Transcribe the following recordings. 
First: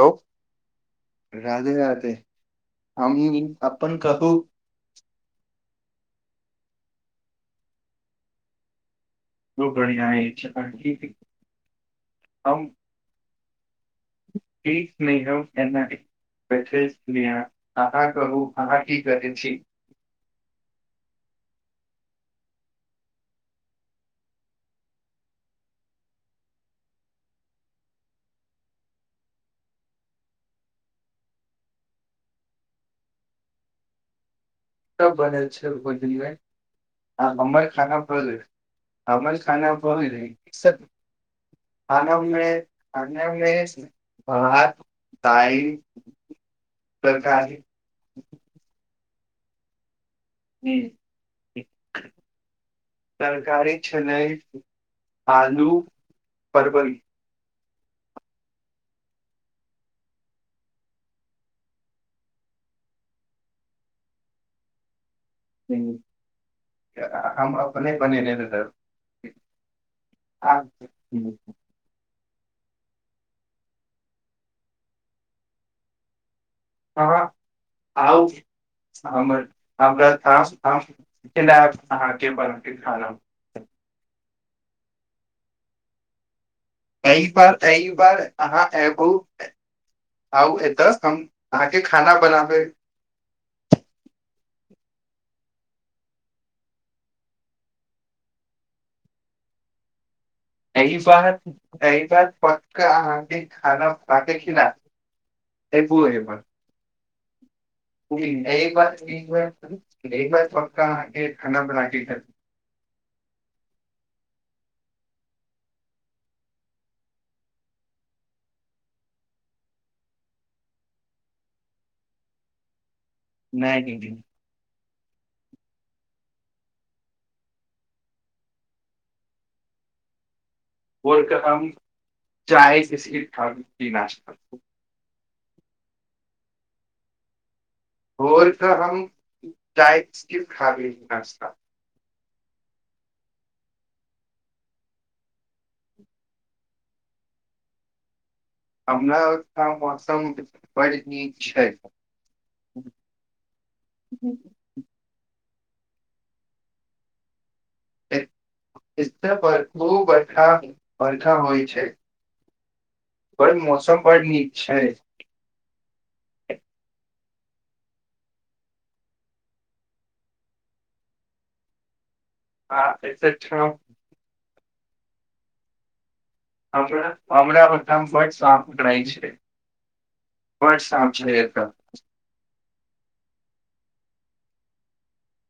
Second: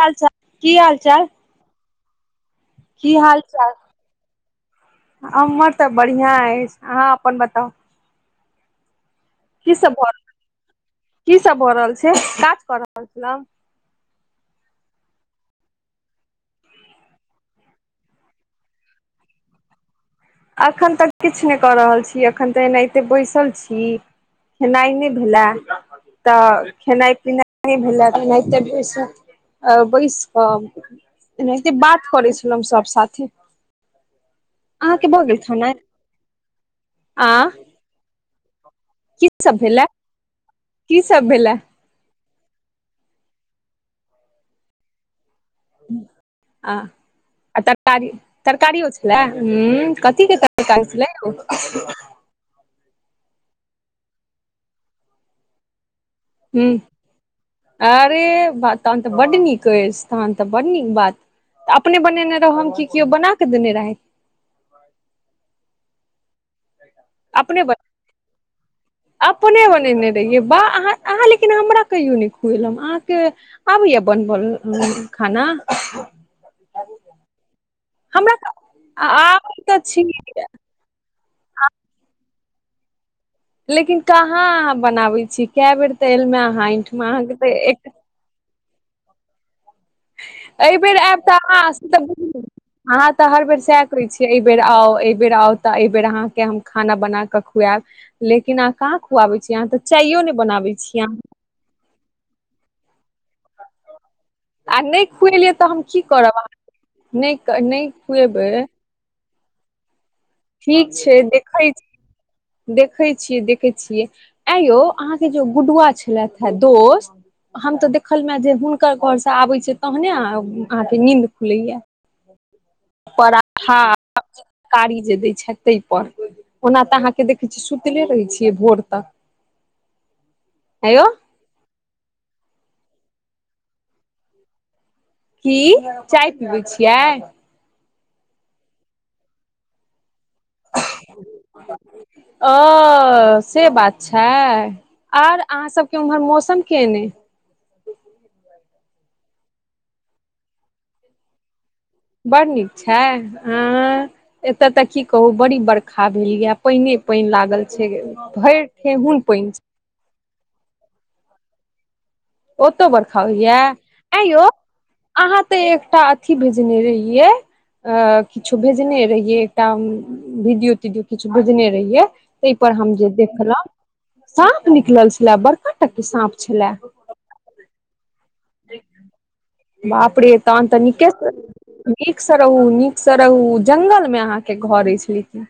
हाल चाल की हाल चाल राधे राधे की हम हाल चाल अपन कहू अमर तऽ बढ़िआँ एछ अहाँ अपन बताउ जो की सब बढ़िया भऽ रहल अछि अहीं- की सब भऽ रहल छै काज कऽ रहल छलौं की स्नेह एना [unintelligible] सुनह अहाँ कहू अहाँ कि करै छी एखन तक किछु नहि कऽ रहल छी एखन तऽ एनाहिते बेसल छी खेनाई नहि भेला या तऽ खेनाई पिनाई नहि भेलनाते बैस कऽ एनाहिते बात करै छलँ सभ साथे अहाँके भऽ गेल बनेल छै खाना रोजनी भऽ आ ब्मइ खानान पर दे की हमर सब खाना भेलए भऽ गेले की सब भेलए खाना मे आन खाना मे भात दइन आ तरकारी तरकारियो छल हू कथि कऽ तरकारी जी, कहहि छलै आ [unintelligible] तरकारी छलेए आलू परवल हा अरे तहन तऽ बड नीक अछि तहन तऽ बड नीक बात तऽ अपने बनेने रहे हम कि केओ बना कऽ देने रहथि हा अपने बा बनेने रहौ अपने बनेने रहियै वाह अहाँ अहाँ लेकिन हमरा यूनिक हु अहाँकेँ आबैया बनब खाना अहाँ आउ हमरा तऽ हमर आबै तऽ छी हमरा तऽ हम खब अहाँकेँ बनके खाना लेकिन कहाँ अब बनावे छी क बेर ते एल मे अहाँ इठ एहि बार एहि बार अहाँ एब आउ एहि एतऽ बेर आयब हम तऽ अहाँ अहाँकेँ से तऽ खाना बुझ बनाबे अहाँ तऽ हर बेर सएह कहै छियै एहिबेर आउ एहिबेर आउ तऽ एहिबेर अहाँकेँ हम खाना बनाकऽ खुआएब लेकिन अहाँ कहाँ खुआबे छी अहाँ तऽ चायो नै बनाबे एहि बेर एहि बेर पक्का अहाँकेँ खाना पाक ख आ नहि खुएलियए तऽ हम कि करब अहाँ नहि नहि खुएबै एइ बेर पक्का ठीक छै अहाँकेँ खाना देखै बनाके खा देखै छियै देखैत छियै आ यौ अहाँकेँ जे गुडुआ छलथि हे दोस्त हम तऽ देखलमे जे हुनकर घरसँ आबैत छिय तहने अहाँकेँ नींन्द खुलैया परथा हँ नहि कारी जे दै छै ते पर ओना तऽ अहाँकेँ देखै छियै सुतले रहै छियै भोर तक यौ भोर कऽ हम चायकेसी ठाम की नश कर कि चाय पीबै छियै। भोर कऽ हम चाय बिस्कित खाबी न ओ से बात छै। आर अहाँ सभके उम्हर मौसम केने हमरा आइथम मौसम बड नीक छै बड़ नीक छै हे एते कि कहू बड़ी बर्खा भेल ये पानने पानि लागल भरि ठेहुन पाइन बहु बखा बड़खा होई छै ओतौ बर्खा बड़ होइया मौसम आ बड़ यो नीक छै अहाँ तऽ एकटा अथी भेजने रहिऐ आ किछु भेजने रहियै एकटा वीडियो तीडियो किछु भेजने रहिये ताहि पर आ हम जे एतय देखलहुॅं ठाम साँप निकल छले बड़का टक के साँप छले। बामला बकमे फट सा पकड़इ छै। बापरे तन बड तऽ निके साँप स छै एतय नीक स रहू नीक स रहू जंगल मे अहाँके घर अछि लेकिन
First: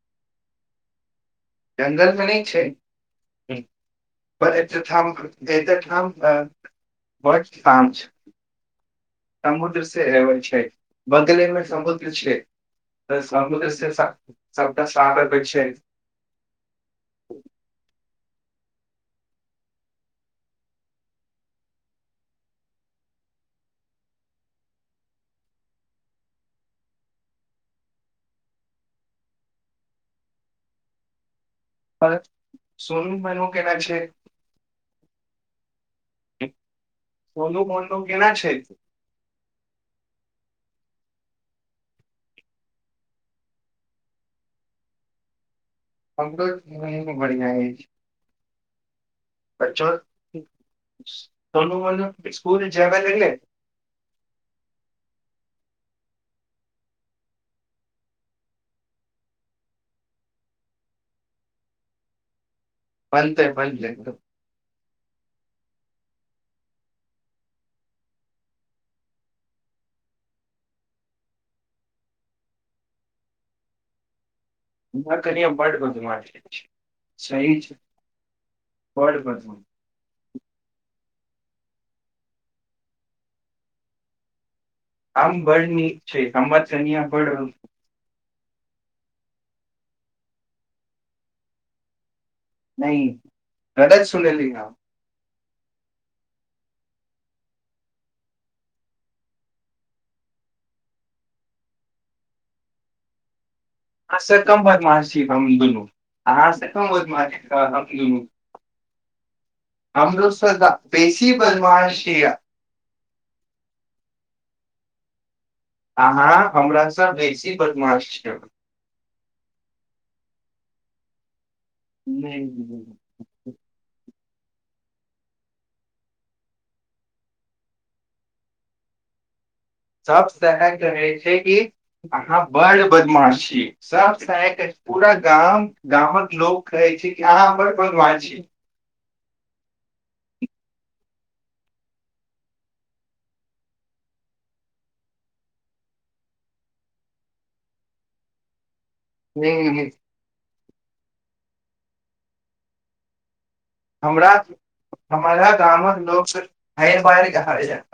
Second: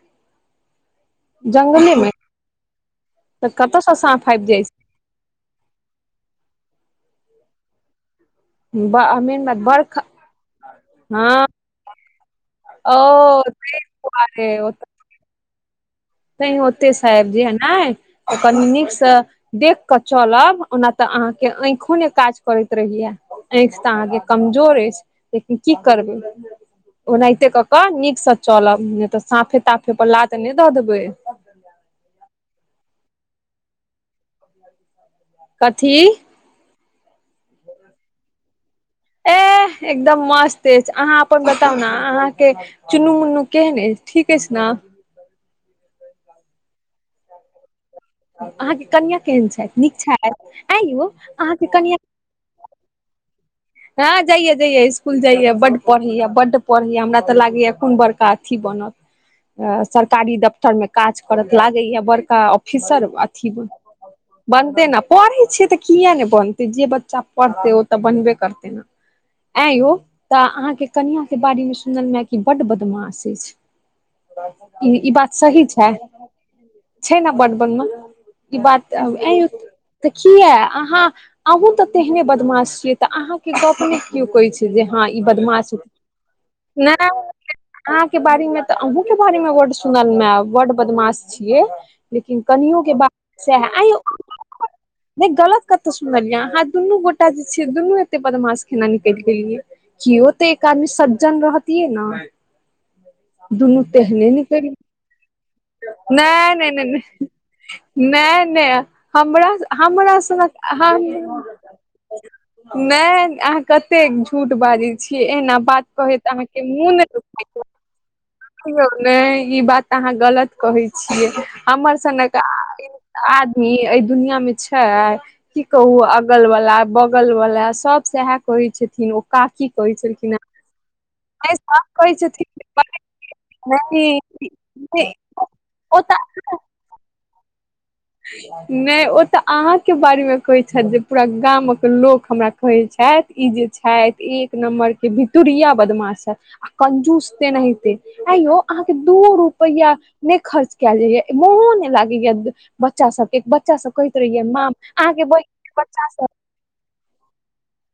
जंगलेमे जंगल मे नय छै तऽ कतय स साँफ आबि जाइ छै त [unintelligible] बत सा बा मे समुद्र से एबै छै बगले मे समुद्र छै ओ तै दुआरे ओ त चट बे [unintelligible] छै नै ओते सऽ आईब जैहा नय ओ कनी नीकसँ देख कऽ चलब ओना तऽ अहाँके अईखोे नय काज करति रहैया आँखि तऽ अहाँके कमजोर अछि लेकिन की करबै ओनाहिते कऽ कऽ नीकसँ चलब नय तऽ सांफे ताफे पर लाद नय दऽ देबै आओर सोनू मोनू केना छै [inaudible] कथी सोनू मोनू केना छै एह एकदम मस्त अछि आहाँ अपन बताउ ने अहाँके चुन्नू मुन्नू केहन अछि ठीक अछि न हमो खेनाय नय बढ़िआ अछि अहाँके कनिआ केहन छथि नीक छथि एं यौ अहाँके कनिआ इसकुल जैबे लगलै हँ जइया जइया इस्कुल जइया बड पढ़ैया बड पढ़ैया हमरा तऽ लागैया कोन बड़का अथी बनत सरकारी दफ्तर मे काज करत लागैया बड़का ऑफिसर बनतै अथीमे बनि जेतै बनतै ने पढ़ै छियै तऽ किए नय बनतै जे बच्चा पढ़तै ओ तऽ बनबे करतै तना आँं यौ तऽ अहाँके कनिआँ के बारे मे सुनलूहे कि बड्ड बदमाश अछि [unintelligible] न बात कर सही बड छै बधु [unintelligible] म छै छै ने बड्ड सही छै बदमाश ई बात तो बड एं यौ बदमाश तऽ किया अहाँ अहूँ तऽ तेहने बदमाश छियै तऽ अहाँ के गप ने कियो कहै छै जे हँ ई हम बर बदमाश नीक छी हमर कनिया बर अहाँ के बारे मे तऽ अहुं के बारे मे वर्ड सुनल मे वर्ड बदमाश छीयै लेकिन कनियो के नहि बात सेह आ गलत सुनलियै अहाँ [unintelligible] नय गलत कतऽ सुनलियै अहाँ दुनू गोटा जे छियै दुनू एते बदमाश केना निकलि गेलियै किओ तऽ एक आदमी सज्जन रहतियै न दुनू आहसे कम निकलि बदमास छी हम दुनू आहा नहि से नहि नहि कम नहि बदमास हम दूनू नहि नहि हमरा हमरा हमर सो सनक तब बेसी बादमश छी आहा नय अहाँ कतेक झूठ बाजै छीयै एना बात कहति अहाँ अहाँके हमरा मुँह नइ से बेसी दुखाइया बदमाश छी देखौ ने ई बात अहाँ गलत कहै छियै हमर सनक आदमी ए दुनिया मे छै की कहू अगल बला बगल वला सभ सएह कहै छथिन ओ काकी कहै सभ छलखिन हे सह कहै छै कि सब कहै अहाँ छथिन बड बदमाशी सभ सह कहै पूरा गाम ओ गाम कऽ लोकोग कहै छै कि अहाँ हमर हा ने ओ ते अहाँ के बारे मे कहे छथि जे पूरा गाम के लोक हमरा कहे छथि ई जे छथि एक नम्बर के भितुरिया बदमाश छथिन कंजूस्ते नहिते आई यो अहाँकेँ दूओ रुपैआ नहि खर्च कयल जाइया मोहो नहि लागे या बच्चा सभके बच्चा सभ कहैत हमरा रहिये माम अहाँकेँ हमरा बहिन गामक बच्चा सभ लोक हर बार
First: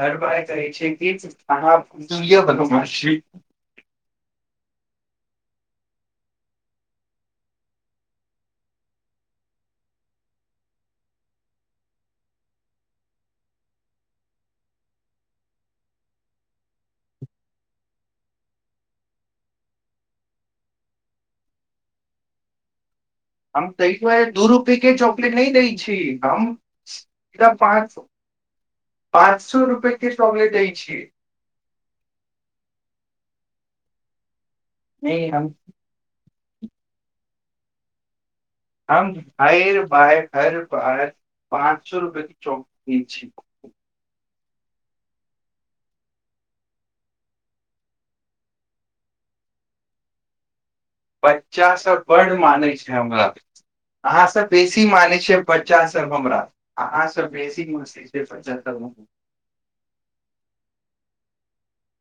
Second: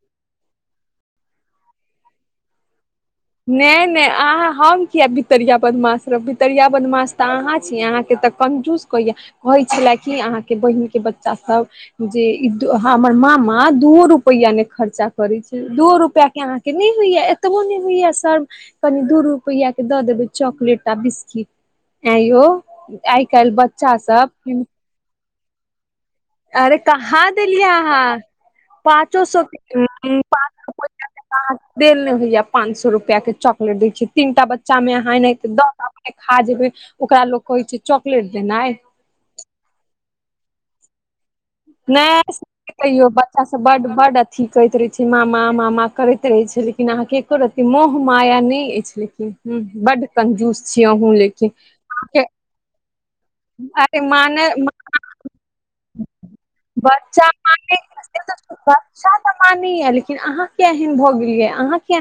हर बार करै छै कि अहाँ या बादमश छै नहि नहि अहाँ हम किया बितरिया बदमाश रहब बितरिया बदमाश तऽ अहाँ छी अहाँकेँ तऽ कंजुश कैया कहै छले कि अहाँकेँ बहिन के बच्चा सभ जे ई हमर मामा दूओ रुपैआ ने खर्चा करे छै दो रुपआ के अहाँ किनी होई एतबोनी होइए सर कनि दू रुपैआ के दऽ देबै चॉकलेट आ बिस्किट आ य आइ कइल बच्चा सभ से नहि दई छै आरे कहाँ देलियै अहाँ पाँचो पाँच सो सौ रुपए के ब चॉकलेट दै छी देल ने होइया पाँच सए रुपआ के चॉकलेट दै छै तीनटा बच्चा मे अहाँ नहि एनाहित हम दऽ खा जेबै ओकरा लोक कहे छै चॉकलेट देनाइ हम हर भाय हर भाय पाँच सए रुपए नहि कऽ चौक से दऽ कहियौ छी बच्चा बड बड अथी करैत रहे छै मामा मामा करैत रहे छै लेकिन अहाँकेँ मोह माया नहि अछि लेकिन हा बड कंजूस छीिय अहु लेकिन बच्चा सब अहके बड मानै छै। औ अहाँ सभ माने बेसी मानै छियै बच्चा सभ हमरा अहाँ बच्चा सभ बेसी मसे छी [unintelligible] [unintelligible] मानै या लेकिन अहाँ के एहन भऽ गेलियै अहाँ किया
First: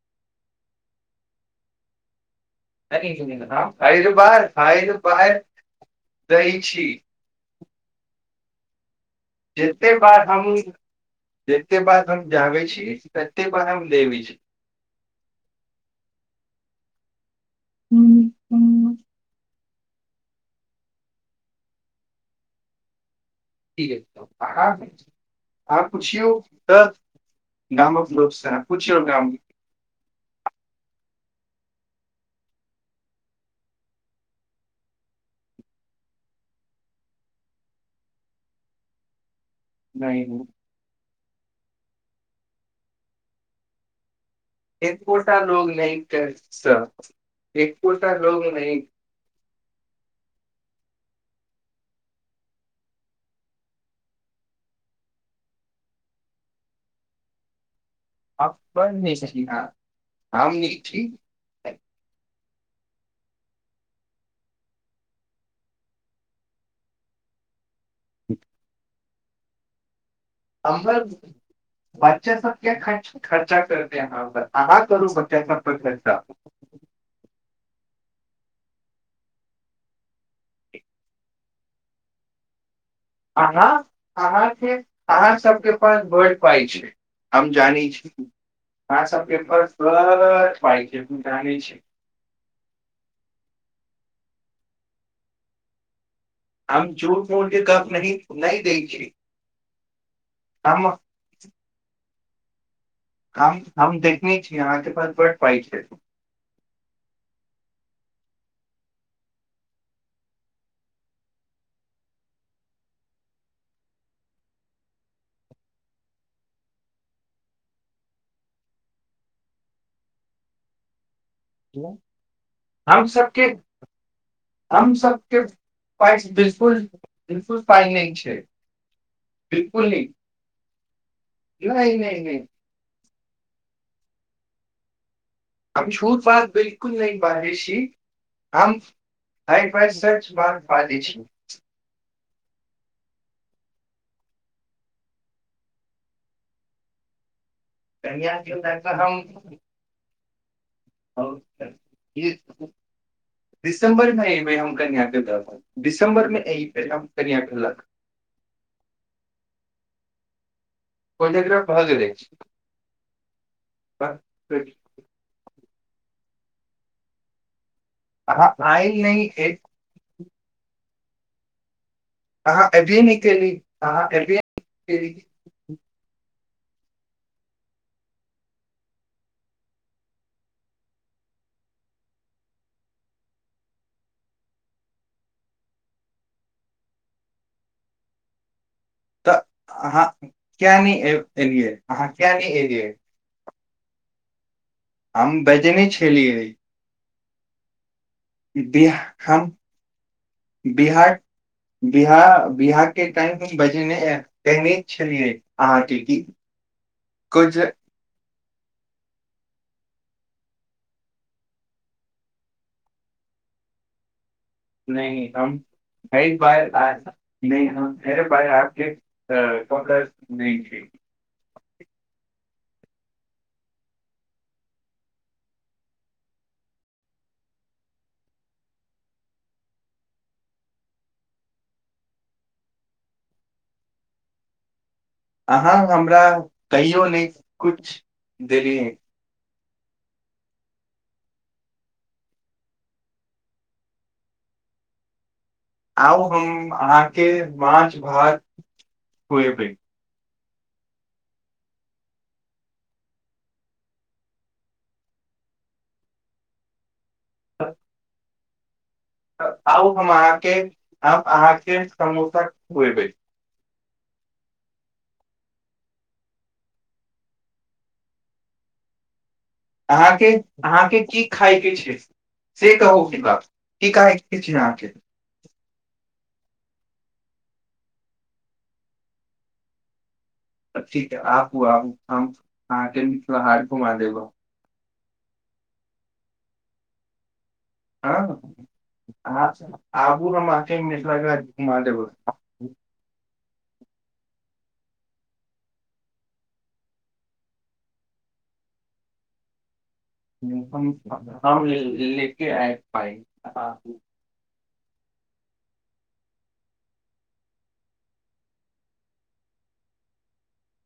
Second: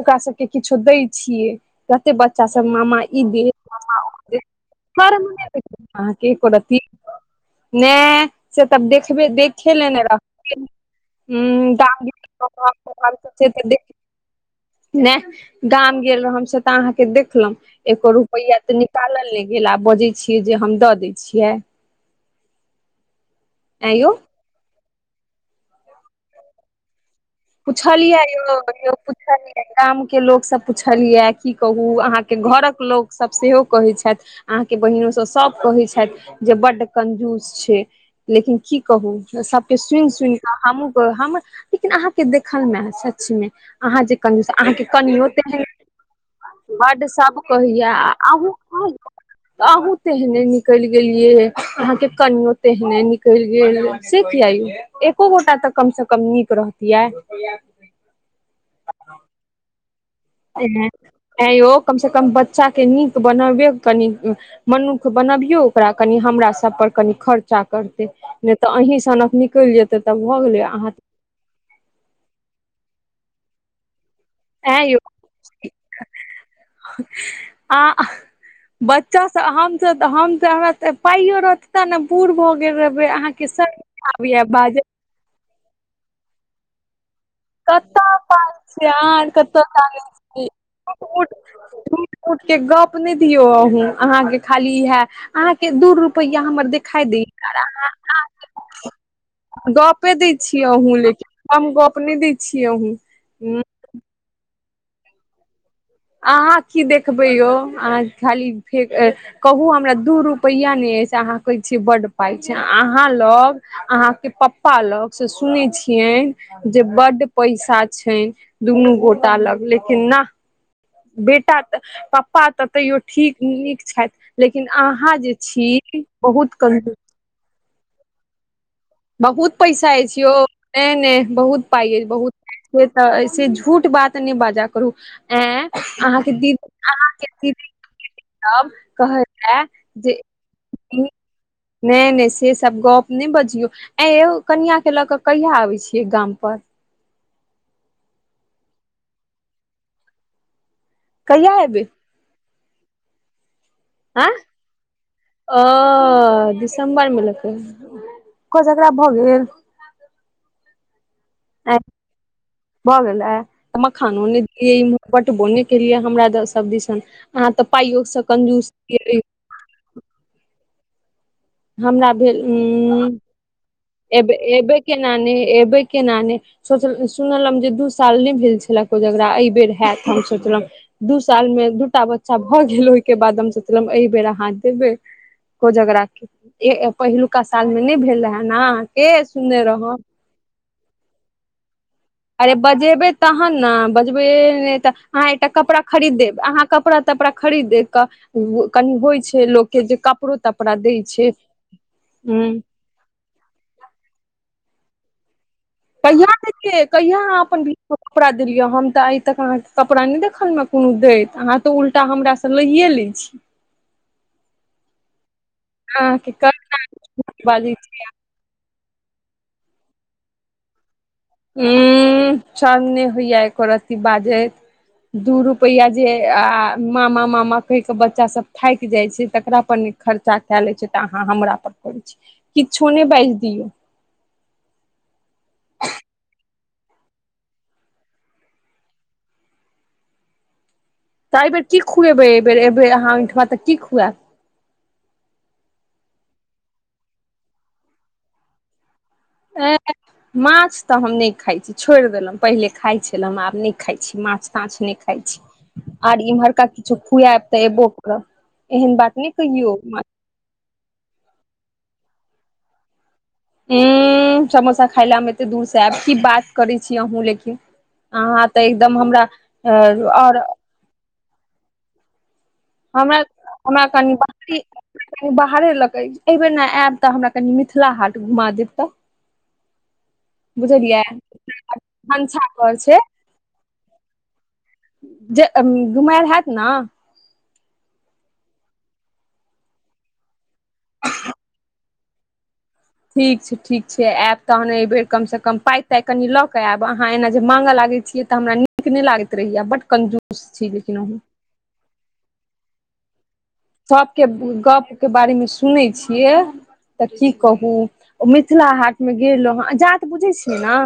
ओकरा सभके किछु दै छियै कते बच्चा सभ मामा ई दे मामा हर बार हर देर बार अहाँकेँ दै करथि छी ने से तब देखब देखे जते लेने बार हम रहे [unintelligible] नहि जते बार हम जाबै छी तते बार हम देबै छी गाम गेल रह हमस तऽ अहाँकेँ देखलहु एको रुपैआ तऽ निकाल नहि गेला बजे छियै जे हम दऽ दे छियै आँय यौ ठीक आ पुछि त पुछलियै यौ पुछल। गाम के लोकसभ पुछल यए कि कहू अहाँकेँ घर कऽ लोकसभ सेहो कहै छथि अहाँकेँ बहिनो सभ सभ कहै छथि जे बड कंजूस छै लेकिन की कहू सभ सुनि नहि सुन कऽ हम लेकिन अहाँकेँ देखल मे सच मे अहाँ जे अहाँकेँ कनियो एकोटा तन लोग नहि कर स बर्ड सभ कहैया एकोटा लोग नहि अहूँ तेहने निकल गेलिये अहा के कनो तेहने नै कर गेल से किया एको गोटा तऽ कमसँ कम नीक रहतियै आ बढ़ नहि सी आइ यौ कम से कम बच्चा के नीक बनबे कनि मनुख बनबियौ ओकरा कनि हमरा सभ पर कनि खर्चा कर नहि तऽ अही सनकऽ निकलि जेते तब भऽ गेले अमर बच्चे सभके खर्चा करते यहार ऐं आ यौ करू बच्चा पै्च आ। बच्चा हम हमरा पाइयो रहते ने पूर भऽ गेल रहे अहाँकेँ अहाँ सभ आब ब अहाँके अहाँ सभके पास बड़ पाइ छै आ जान छी कतऽ पाइ छै खासा अहाँ कतऽ पाइ जानै सँ पाय छै हम जी छी उठ के गप नहि दियो अहूँ अहाँकेँ खाली इहे अहाँकेँ दूर रूप रपैया हमर हम देखाई दऽ झूठ मूठ के गप नहि नहि दै छी गपे दै छियै हम अहूँ लेकिन कम गप्प नहि दै छियै अहूँ काम हम देखने छियै अहाँकेँ पास बढ़ पाइ छै अहाँ कि देखबै यौ अहाँ खाली फे कहू हमरा दू रुपैआ नहि अछि अहाँ कहै छियै बड़ पाइ छै अहाँ लग अहाँकेँ पप्पा लग से सुनैत छियै जे बड्ड पैसा छै दुनू गोटा लग लेकिन न बेटा तऽ पप्पा तऽ तैयो हम ठीक सबके नीक छथि लेकिन हम अहाँ जे अछि बहुत कमजोर दऽ फाइंग छै बहुत बिलकुल पैसा नहि अछि यौ नहि नहि बहुत पाइ नहि अछि नहि बहुत नहि पाइ तऽ से झूठ बात नहि बाजा करू एं हमझूर अहाँके बात दीदी बिल्कूल नहि अहाँके दीदी बायषी हम सब कहैये हइ फइ जे सच्चा बार प दै छी नहि नहि से सभ गप नहि बजियौ या कनआ के लऽ कऽ कहिया आबै छियै गाम पर कनियाँ कऽ हम कहिआ अयबै कऽ दिसम्बरमे आँय एहिमे हम कन आँके दऽ दिसम्बरमे ओ एहि कन कहलक कोजकरा भऽ गेल कोरियोग्राफ भऽ गेलै भऽ गेल मखनो नहि बटबोने केलियए हमरा सभ दिस अहाँ तऽ पाइयोसँ अहाँ कंजूस आयल नहि हमरा भेल अहाँ एबे नहि केली अहाँ एबे केली केना एबे केना केना नहि सोच सुनल जे दू साल नहि भेल छलक ओ जकरा एहि बेर होयत हम सोचलँ दू सालमे दूटा बच्चा भऽ गेल ओहि के बाद हम सोचलब एहि बेर हाथ देबै कोजगरा पहिलुका साल मे नहि भेल रहे न तऽ अहाँ किया एलियै अहाँ किया नहि आरे एलियै बजेबै तहन ने बजबै नहि, तऽ अहाँ हम एकटा कपड़ा बजने खरीद देब छलियै अहाँ कपड़ा तपड़ा खरीदे कऽ कनि बिहार होई छै हम लोकके जे कपड़ो तपड़ा दै बिहार छै हा बिहार बिहार के टाइम तऽ बजेने केने छलियै अहाँके कि कहिआ देखियै कहिया अहाँ कुछ अपन कपड़ा देलियै हम तऽ आइ तक अहाँकेँ कपड़ा नहि, देखल मे कोनो देत अहाँ तऽ उल्टा हमरा सम्झिये लै छी। नहि हम अहाँके कऽ बार कड़क आय बाजै छी आ के चकस नहि छै। हू सरम नहि होइ आ एक री बाजे दू रुपैआ जे आ मामा मामा कहि के बच्चा भऽ थाकि जाइ छै, तकरा पर खर्चा कए ले छै, तऽ अहाँ हमरा पर करै छीय किछो नहि बाजि दियौ। अहाँ हमरा कहियो नहि कुछ देलिय। तऽ एहि बेर कि खुएब, एहि बेर एहि बेर अहाँ ओठमा तऽ कि खुएब, आउ हम अहाँकेँ माछ भात खुएबे। ए माछ तऽ हम नहि खाई छी। छोड़ि देलहुँ पहिले खाइत छल, आब नहि खाइ छी माछ ताछ नहि खाइत छी। आर इम्हरका किछो खुआ बा तऽ एबो करब एहन बात नहि कहियौ आउ हम अहाँके हम अहाँके समोसा खुएबै। औ समोसा खाय ल मे एते दूर से आयब की बात करै छी अहूँ लेकिन। अहाँ तऽ एकदम हमरा। अहाँके आओर अहाँके की खायके छै। से कहू हमरा हमरा बकि कनि कह छी बाहरी अहा के कनि बाहरे लऽ के एहिबर न आयब तऽ हमरा कनि मिथिला हाट घुमा देब तऽ। [inaudible] तऽ बुझलियै ठीक आबू आब भनसा घर छै अके हार घुमा देगो। जे घुमर होत ने। अच्छा आबू ने आख मिथिलाके घुमा देबै। ठीक छै ठीक छै आयब तहन एहि बेर कमसँ कम पाइ ताइ कनि लऽ कऽ आयब अहाँ एना जे माँगऽ लागै छिय। हमरा नीक नहि लागैत रहैया बट कंजूर। लेके आय पाइ। हूँ सभके गप के बारे मे सुनै छियै तऽ कि कहू ओ मिथिला हाटमे गेलहुँ हँ आ जात बुझै छियै ने।